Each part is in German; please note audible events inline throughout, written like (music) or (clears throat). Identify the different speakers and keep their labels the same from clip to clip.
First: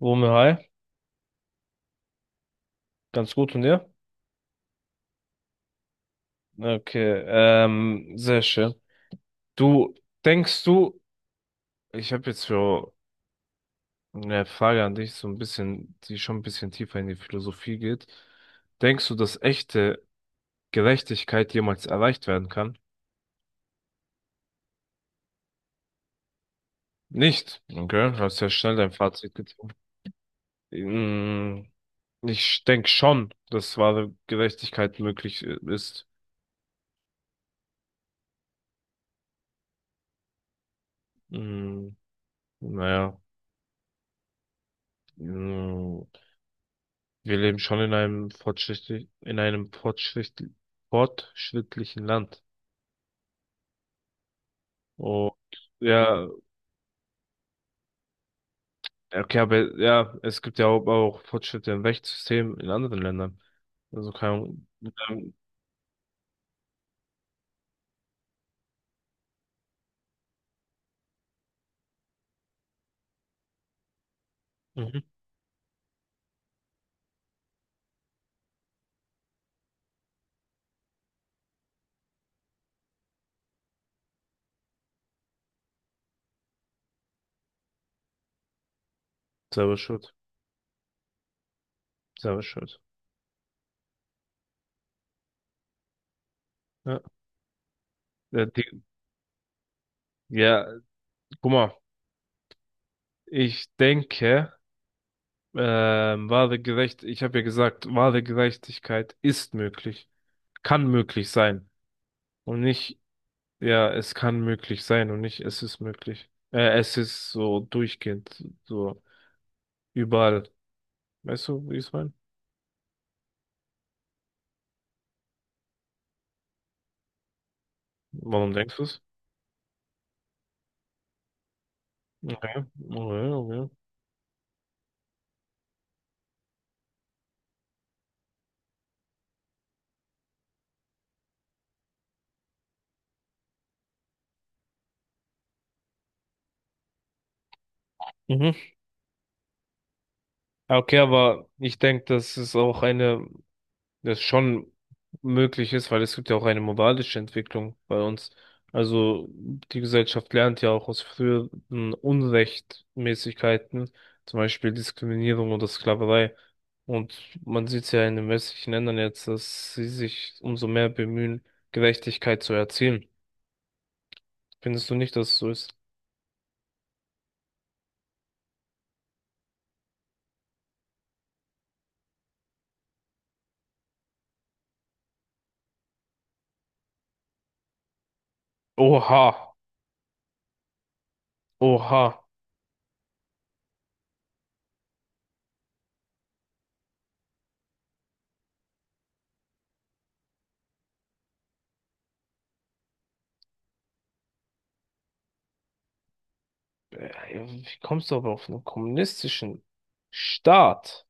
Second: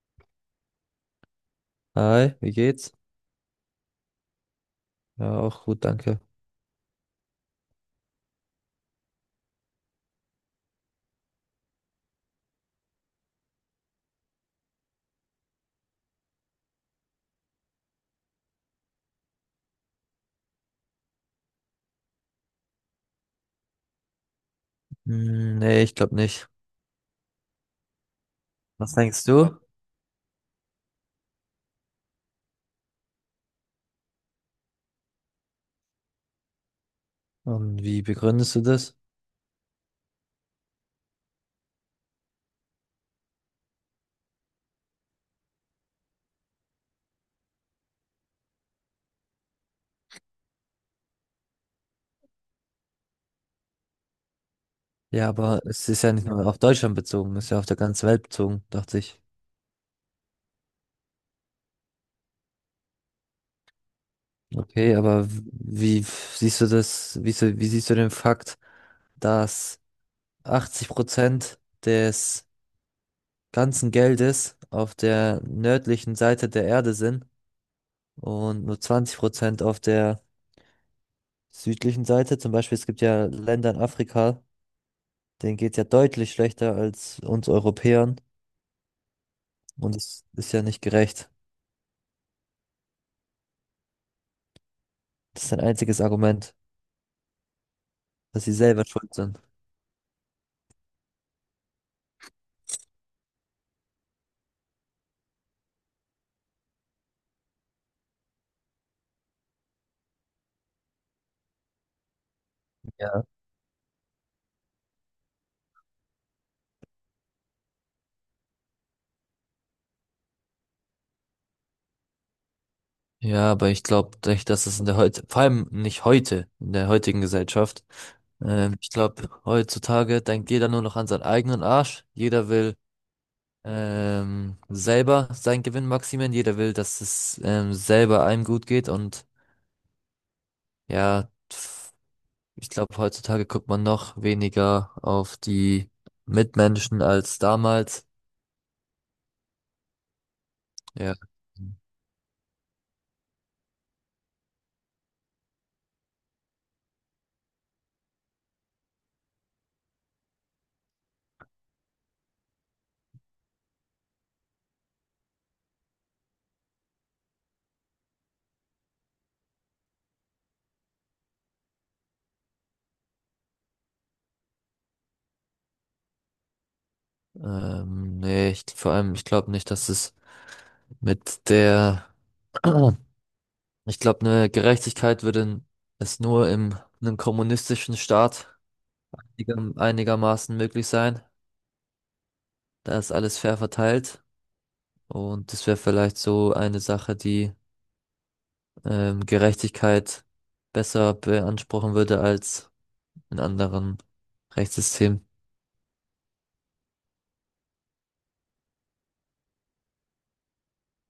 Speaker 1: Wurme, hi.
Speaker 2: Hi, wie geht's?
Speaker 1: Ganz gut und dir?
Speaker 2: Ja, auch gut, danke.
Speaker 1: Okay, sehr schön. Du, denkst du, ich habe jetzt für eine Frage an dich, so ein bisschen, die schon ein bisschen tiefer in die Philosophie geht. Denkst du, dass echte Gerechtigkeit jemals erreicht werden kann?
Speaker 2: Hm, nee, ich glaube nicht.
Speaker 1: Nicht. Okay, hast ja schnell dein
Speaker 2: Was denkst
Speaker 1: Fazit
Speaker 2: du?
Speaker 1: gezogen. Mm, ich denke schon, dass wahre Gerechtigkeit möglich ist.
Speaker 2: Und wie begründest du das?
Speaker 1: Mm, naja. Mm, wir leben schon in einem fortschrittlich, in einem fortschritt, fortschrittlichen Land.
Speaker 2: Ja,
Speaker 1: Und
Speaker 2: aber es ist ja nicht
Speaker 1: ja,
Speaker 2: nur auf Deutschland bezogen, es ist ja auf der ganzen Welt bezogen, dachte ich.
Speaker 1: okay, aber ja, es gibt ja auch Fortschritte im Rechtssystem in anderen Ländern. Also keine Ahnung.
Speaker 2: Okay, aber
Speaker 1: Ähm,
Speaker 2: wie siehst du das, wie, so, wie siehst du den Fakt, dass 80% des ganzen Geldes auf
Speaker 1: mhm.
Speaker 2: der nördlichen Seite der Erde sind und nur 20% auf der südlichen Seite? Zum Beispiel, es gibt ja Länder in Afrika, denen geht's ja deutlich schlechter als uns Europäern.
Speaker 1: Selber
Speaker 2: Und
Speaker 1: schuld.
Speaker 2: es ist ja nicht gerecht.
Speaker 1: Selber schuld.
Speaker 2: Das ist ein einziges Argument,
Speaker 1: Ja,
Speaker 2: dass
Speaker 1: ja,
Speaker 2: sie
Speaker 1: die,
Speaker 2: selber schuld sind.
Speaker 1: ja, guck mal, ich denke, ich habe ja gesagt, wahre Gerechtigkeit ist möglich, kann möglich sein. Und nicht.
Speaker 2: Ja.
Speaker 1: Ja, es kann möglich sein und nicht, es ist möglich. Es ist so durchgehend, so überall. Weißt du, wie ich es meine?
Speaker 2: Ja, aber ich glaube nicht, dass es in der heute, vor allem nicht heute, in der heutigen Gesellschaft.
Speaker 1: Warum denkst du
Speaker 2: Ich
Speaker 1: es?
Speaker 2: glaube, heutzutage denkt jeder nur noch an seinen eigenen Arsch. Jeder
Speaker 1: Okay,
Speaker 2: will
Speaker 1: okay, okay.
Speaker 2: selber seinen Gewinn maximieren. Jeder will, dass es selber einem gut geht. Und ja, ich glaube, heutzutage guckt man noch weniger auf die Mitmenschen als damals.
Speaker 1: Mhm. Okay,
Speaker 2: Ja.
Speaker 1: aber ich denke, das ist auch eine. Das schon möglich ist, weil es gibt ja auch eine moralische Entwicklung bei uns. Also die Gesellschaft lernt ja auch aus früheren Unrechtmäßigkeiten, zum Beispiel Diskriminierung oder Sklaverei. Und man sieht es ja in den westlichen Ländern jetzt, dass sie sich umso mehr bemühen, Gerechtigkeit zu erzielen. Findest du nicht, dass es so ist?
Speaker 2: Nee, ich, vor allem, ich glaube nicht, dass es mit der, (clears throat) ich glaube, eine Gerechtigkeit würde es nur im, einem kommunistischen Staat
Speaker 1: Oha,
Speaker 2: einigermaßen möglich sein.
Speaker 1: oha.
Speaker 2: Da ist alles fair verteilt und das wäre vielleicht so eine Sache, die Gerechtigkeit besser beanspruchen würde als in anderen Rechtssystemen.
Speaker 1: Äh, Wie kommst du aber auf einen kommunistischen Staat?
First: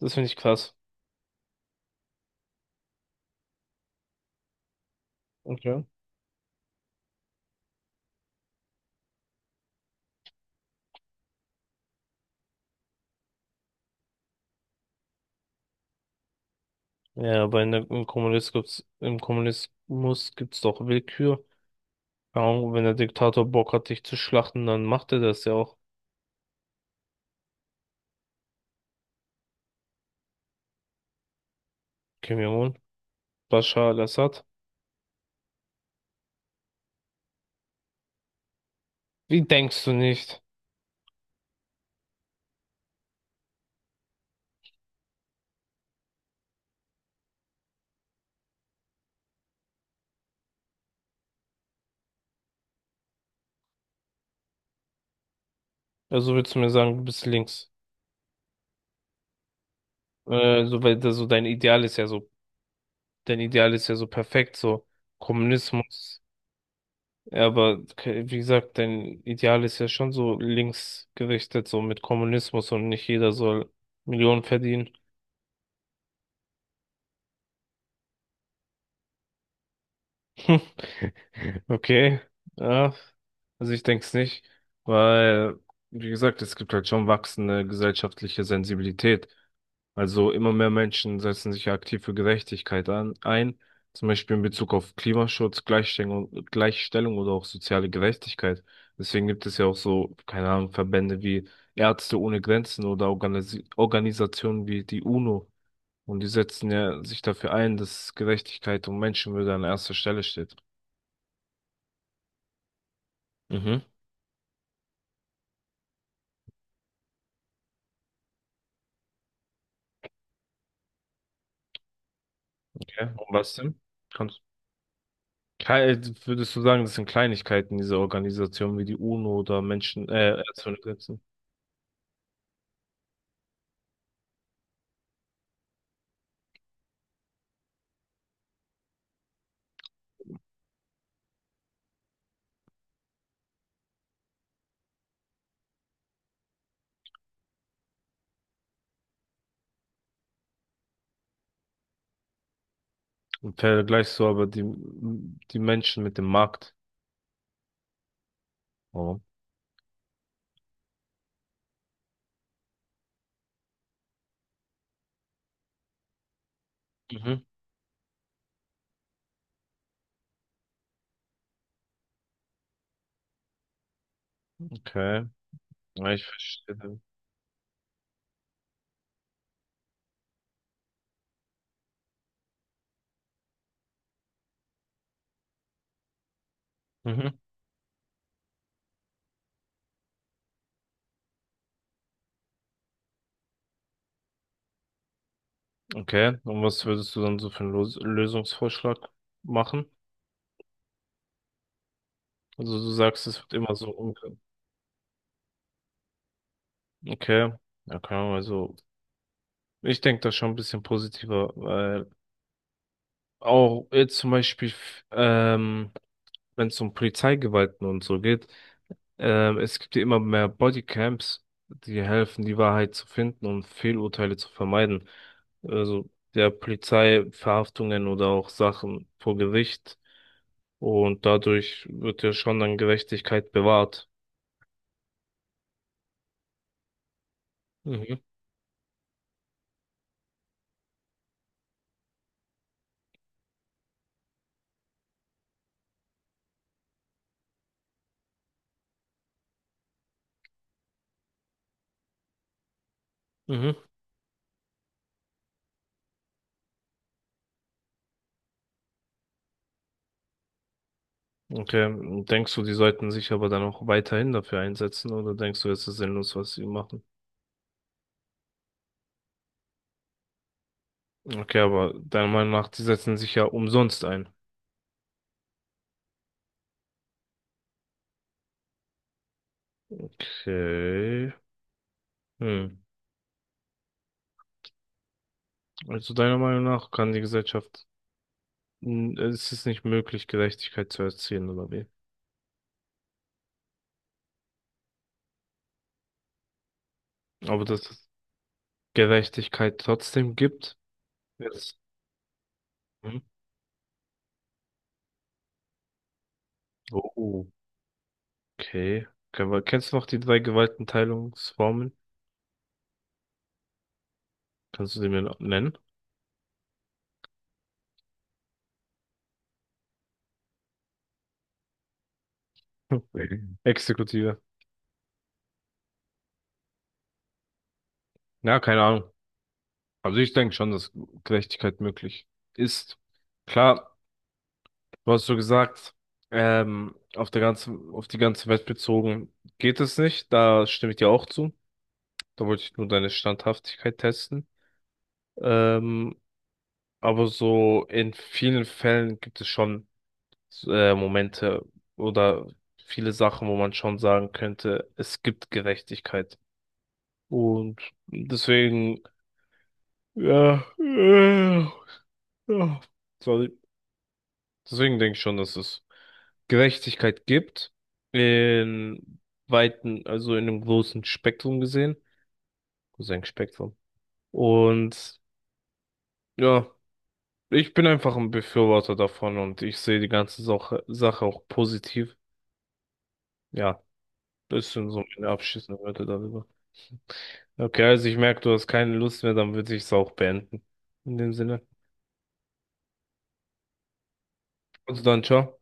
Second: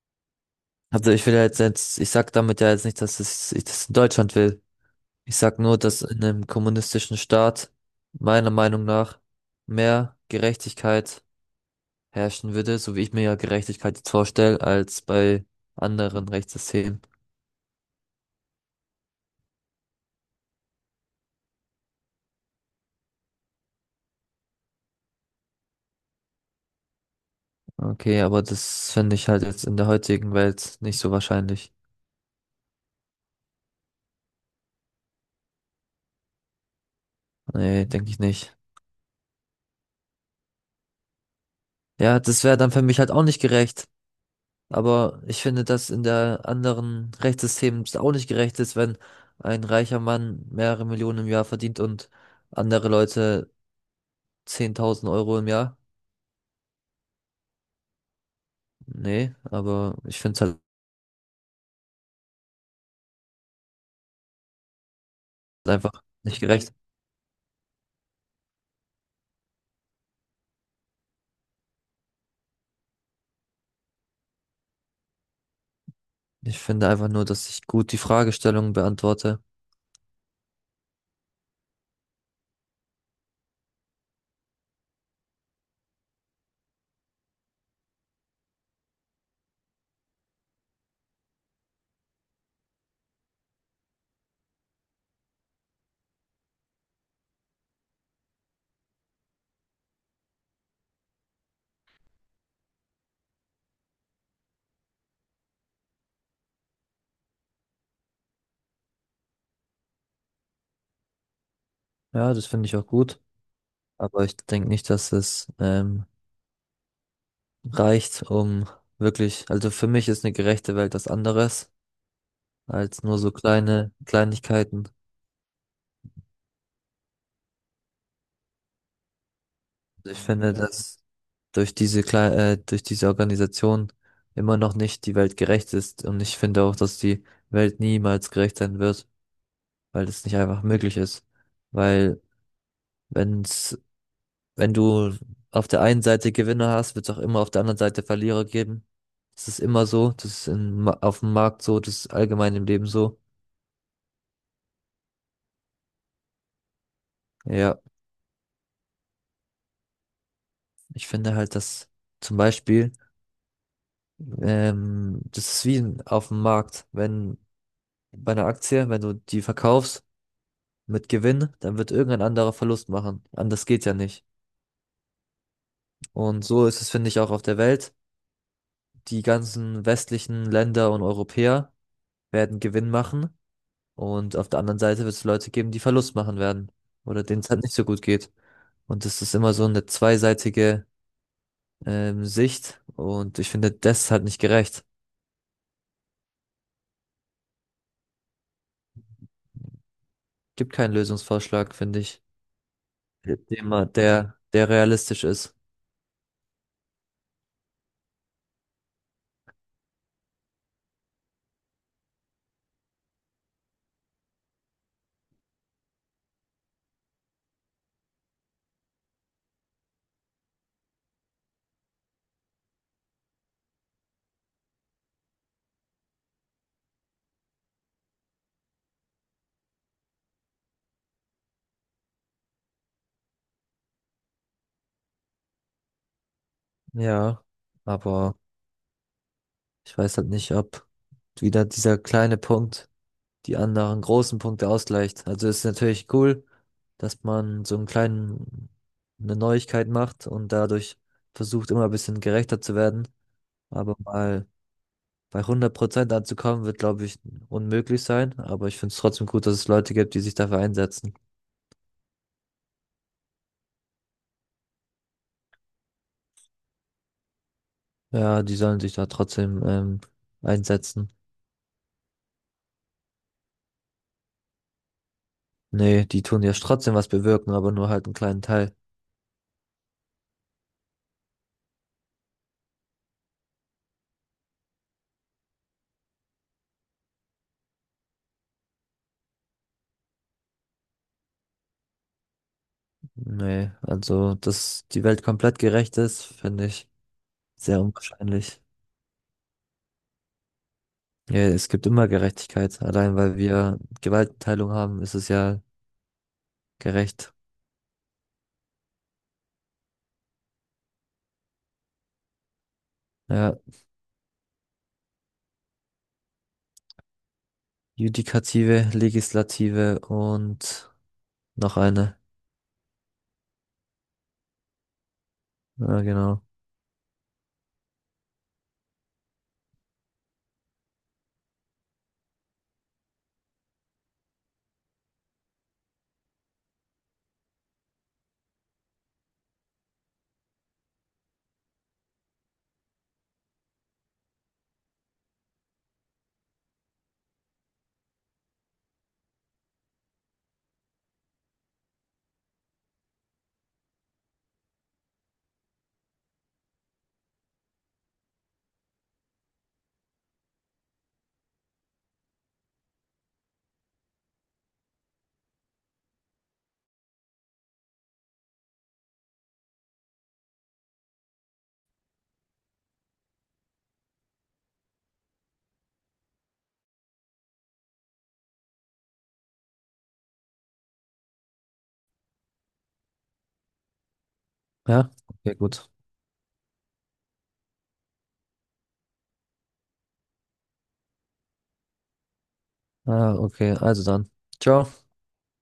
Speaker 1: Das finde ich krass.
Speaker 2: Also ich will ja jetzt, ich sag damit ja jetzt nicht, dass es, ich das in Deutschland will. Ich sag nur,
Speaker 1: Okay.
Speaker 2: dass in einem kommunistischen Staat meiner Meinung nach mehr Gerechtigkeit herrschen würde, so wie ich mir ja Gerechtigkeit jetzt vorstelle, als bei anderen Rechtssystemen.
Speaker 1: Ja, aber in der, im Kommunismus gibt's doch Willkür. Keine Ahnung, wenn der Diktator Bock hat, dich zu schlachten, dann macht er das ja auch.
Speaker 2: Okay, aber das finde ich halt jetzt in der heutigen Welt nicht so wahrscheinlich.
Speaker 1: Kim Jong-un, Bashar al-Assad.
Speaker 2: Nee, denke ich nicht.
Speaker 1: Wie denkst du nicht?
Speaker 2: Ja, das wäre dann für mich halt auch nicht gerecht. Aber ich finde, dass in der anderen Rechtssystem es auch nicht gerecht ist, wenn ein reicher Mann mehrere Millionen im Jahr verdient und andere Leute 10.000 € im Jahr.
Speaker 1: Also willst du mir sagen, du bist links?
Speaker 2: Nee, aber ich finde es halt
Speaker 1: So, weil das so dein Ideal ist ja so, dein Ideal ist ja so perfekt, so
Speaker 2: einfach
Speaker 1: Kommunismus.
Speaker 2: nicht gerecht.
Speaker 1: Ja, aber ke- wie gesagt, dein Ideal ist ja schon so links gerichtet, so mit Kommunismus und nicht jeder soll Millionen verdienen.
Speaker 2: Ich finde einfach nur, dass ich gut die Fragestellung beantworte.
Speaker 1: (laughs) Okay, ja, also ich denke es nicht, weil, wie gesagt, es gibt halt schon wachsende gesellschaftliche Sensibilität. Also immer mehr Menschen setzen sich ja aktiv für Gerechtigkeit an, ein, zum Beispiel in Bezug auf Klimaschutz, Gleichstellung oder auch soziale Gerechtigkeit. Deswegen gibt es ja auch so, keine Ahnung, Verbände wie Ärzte ohne Grenzen oder Organisi Organisationen wie die UNO. Und die setzen ja sich dafür ein, dass Gerechtigkeit und Menschenwürde an erster Stelle steht.
Speaker 2: Ja, das finde ich auch gut.
Speaker 1: Mhm.
Speaker 2: Aber ich denke nicht, dass es reicht, um wirklich, also für mich ist eine gerechte Welt was anderes als
Speaker 1: Ja,
Speaker 2: nur so
Speaker 1: um was denn?
Speaker 2: kleine
Speaker 1: Kannst,
Speaker 2: Kleinigkeiten.
Speaker 1: Klei- würdest du sagen, das sind Kleinigkeiten dieser Organisation wie die UNO oder Menschen,
Speaker 2: Also ich finde,
Speaker 1: Ärzte ohne
Speaker 2: dass
Speaker 1: Grenzen?
Speaker 2: durch diese Kle durch diese Organisation immer noch nicht die Welt gerecht ist. Und ich finde auch, dass die Welt niemals gerecht sein wird, weil es nicht einfach möglich ist. Weil wenn's, wenn du auf der einen Seite Gewinner hast, wird es auch immer auf der anderen Seite Verlierer geben. Das ist immer so, das ist auf dem Markt so, das ist allgemein im Leben so.
Speaker 1: Und vergleichst du aber die Menschen mit dem Markt?
Speaker 2: Ja,
Speaker 1: Oh.
Speaker 2: ich finde halt, dass zum Beispiel, das ist wie auf dem Markt, wenn
Speaker 1: Mhm,
Speaker 2: bei einer Aktie, wenn du die verkaufst, mit Gewinn, dann wird irgendein anderer Verlust machen. Anders geht ja nicht.
Speaker 1: okay. Ja, ich
Speaker 2: Und so ist es,
Speaker 1: verstehe.
Speaker 2: finde ich, auch auf der Welt. Die ganzen westlichen Länder und Europäer werden Gewinn machen und auf der anderen Seite wird es Leute geben, die Verlust machen werden oder
Speaker 1: Mhm,
Speaker 2: denen es halt nicht so gut geht. Und das ist immer so eine zweiseitige Sicht und ich finde, das ist halt nicht gerecht.
Speaker 1: okay. Und was würdest du dann so für einen Los Lösungsvorschlag machen?
Speaker 2: Gibt keinen Lösungsvorschlag, finde ich,
Speaker 1: Also du sagst, es wird
Speaker 2: dem
Speaker 1: immer so
Speaker 2: der,
Speaker 1: umgehen.
Speaker 2: der realistisch ist.
Speaker 1: Okay. Ja, keine Ahnung, also ich denke da schon ein bisschen positiver, weil auch jetzt zum Beispiel, f- wenn es um Polizeigewalten und so geht, es gibt ja immer mehr Bodycams, die helfen, die Wahrheit zu finden und Fehlurteile zu vermeiden. Also der Polizei Verhaftungen oder auch Sachen vor Gericht. Und dadurch wird ja schon dann Gerechtigkeit bewahrt.
Speaker 2: Ja,
Speaker 1: Mhm.
Speaker 2: aber ich weiß halt nicht, ob wieder dieser kleine Punkt die anderen großen Punkte ausgleicht. Also ist natürlich cool, dass man so einen kleinen, eine Neuigkeit macht und dadurch versucht, immer ein bisschen gerechter zu werden.
Speaker 1: Mhm.
Speaker 2: Aber mal bei 100% anzukommen, wird, glaube ich, unmöglich sein. Aber ich finde es trotzdem gut, dass es Leute gibt, die sich dafür einsetzen.
Speaker 1: Okay. Denkst du, die sollten sich aber dann auch weiterhin dafür einsetzen oder denkst du, es ist sinnlos, was sie machen?
Speaker 2: Ja, die sollen sich da trotzdem einsetzen.
Speaker 1: Okay, aber deiner Meinung nach, die setzen sich ja umsonst ein.
Speaker 2: Nee, die tun ja trotzdem was bewirken, aber nur halt einen kleinen Teil.
Speaker 1: Okay. Hm. Also deiner Meinung nach kann die Gesellschaft, n- es ist nicht möglich, Gerechtigkeit zu erzielen, oder wie?
Speaker 2: Nee, also, dass die Welt komplett gerecht ist, finde ich
Speaker 1: Aber
Speaker 2: sehr
Speaker 1: dass es
Speaker 2: unwahrscheinlich.
Speaker 1: Gerechtigkeit trotzdem gibt,
Speaker 2: Ja, es
Speaker 1: jetzt.
Speaker 2: gibt immer Gerechtigkeit. Allein
Speaker 1: Hm?
Speaker 2: weil wir Gewaltenteilung haben, ist es ja gerecht.
Speaker 1: Oh, okay. Ke- aber kennst du noch die drei Gewaltenteilungsformen?
Speaker 2: Ja,
Speaker 1: Kannst du die mir noch nennen? (laughs)
Speaker 2: Judikative, Legislative und noch eine.
Speaker 1: Hm. Mhm. Exekutive.
Speaker 2: Ja, genau.
Speaker 1: Ja, keine Ahnung. Also ich denke schon, dass Gerechtigkeit möglich ist. Klar, du hast so gesagt, auf die ganze Welt bezogen geht es nicht. Da stimme ich dir auch zu. Da wollte ich nur deine Standhaftigkeit testen. Ähm, aber so in vielen Fällen gibt es schon Momente oder viele Sachen, wo man schon sagen könnte, es gibt Gerechtigkeit. Und deswegen, ja, ja, sorry. Deswegen denke ich schon, dass es Gerechtigkeit gibt. In weiten, also in einem großen Spektrum gesehen. Großes Spektrum. Und ja. Ich bin einfach ein Befürworter davon und ich sehe die ganze Sache, auch positiv. Ja, das sind so
Speaker 2: Ja,
Speaker 1: meine
Speaker 2: okay,
Speaker 1: abschließenden
Speaker 2: gut.
Speaker 1: Wörter darüber. Okay, also ich merke, du hast keine Lust mehr, dann würde ich es auch beenden. In dem Sinne.
Speaker 2: Ah, okay, also dann.
Speaker 1: Also
Speaker 2: Ciao.
Speaker 1: dann, ciao.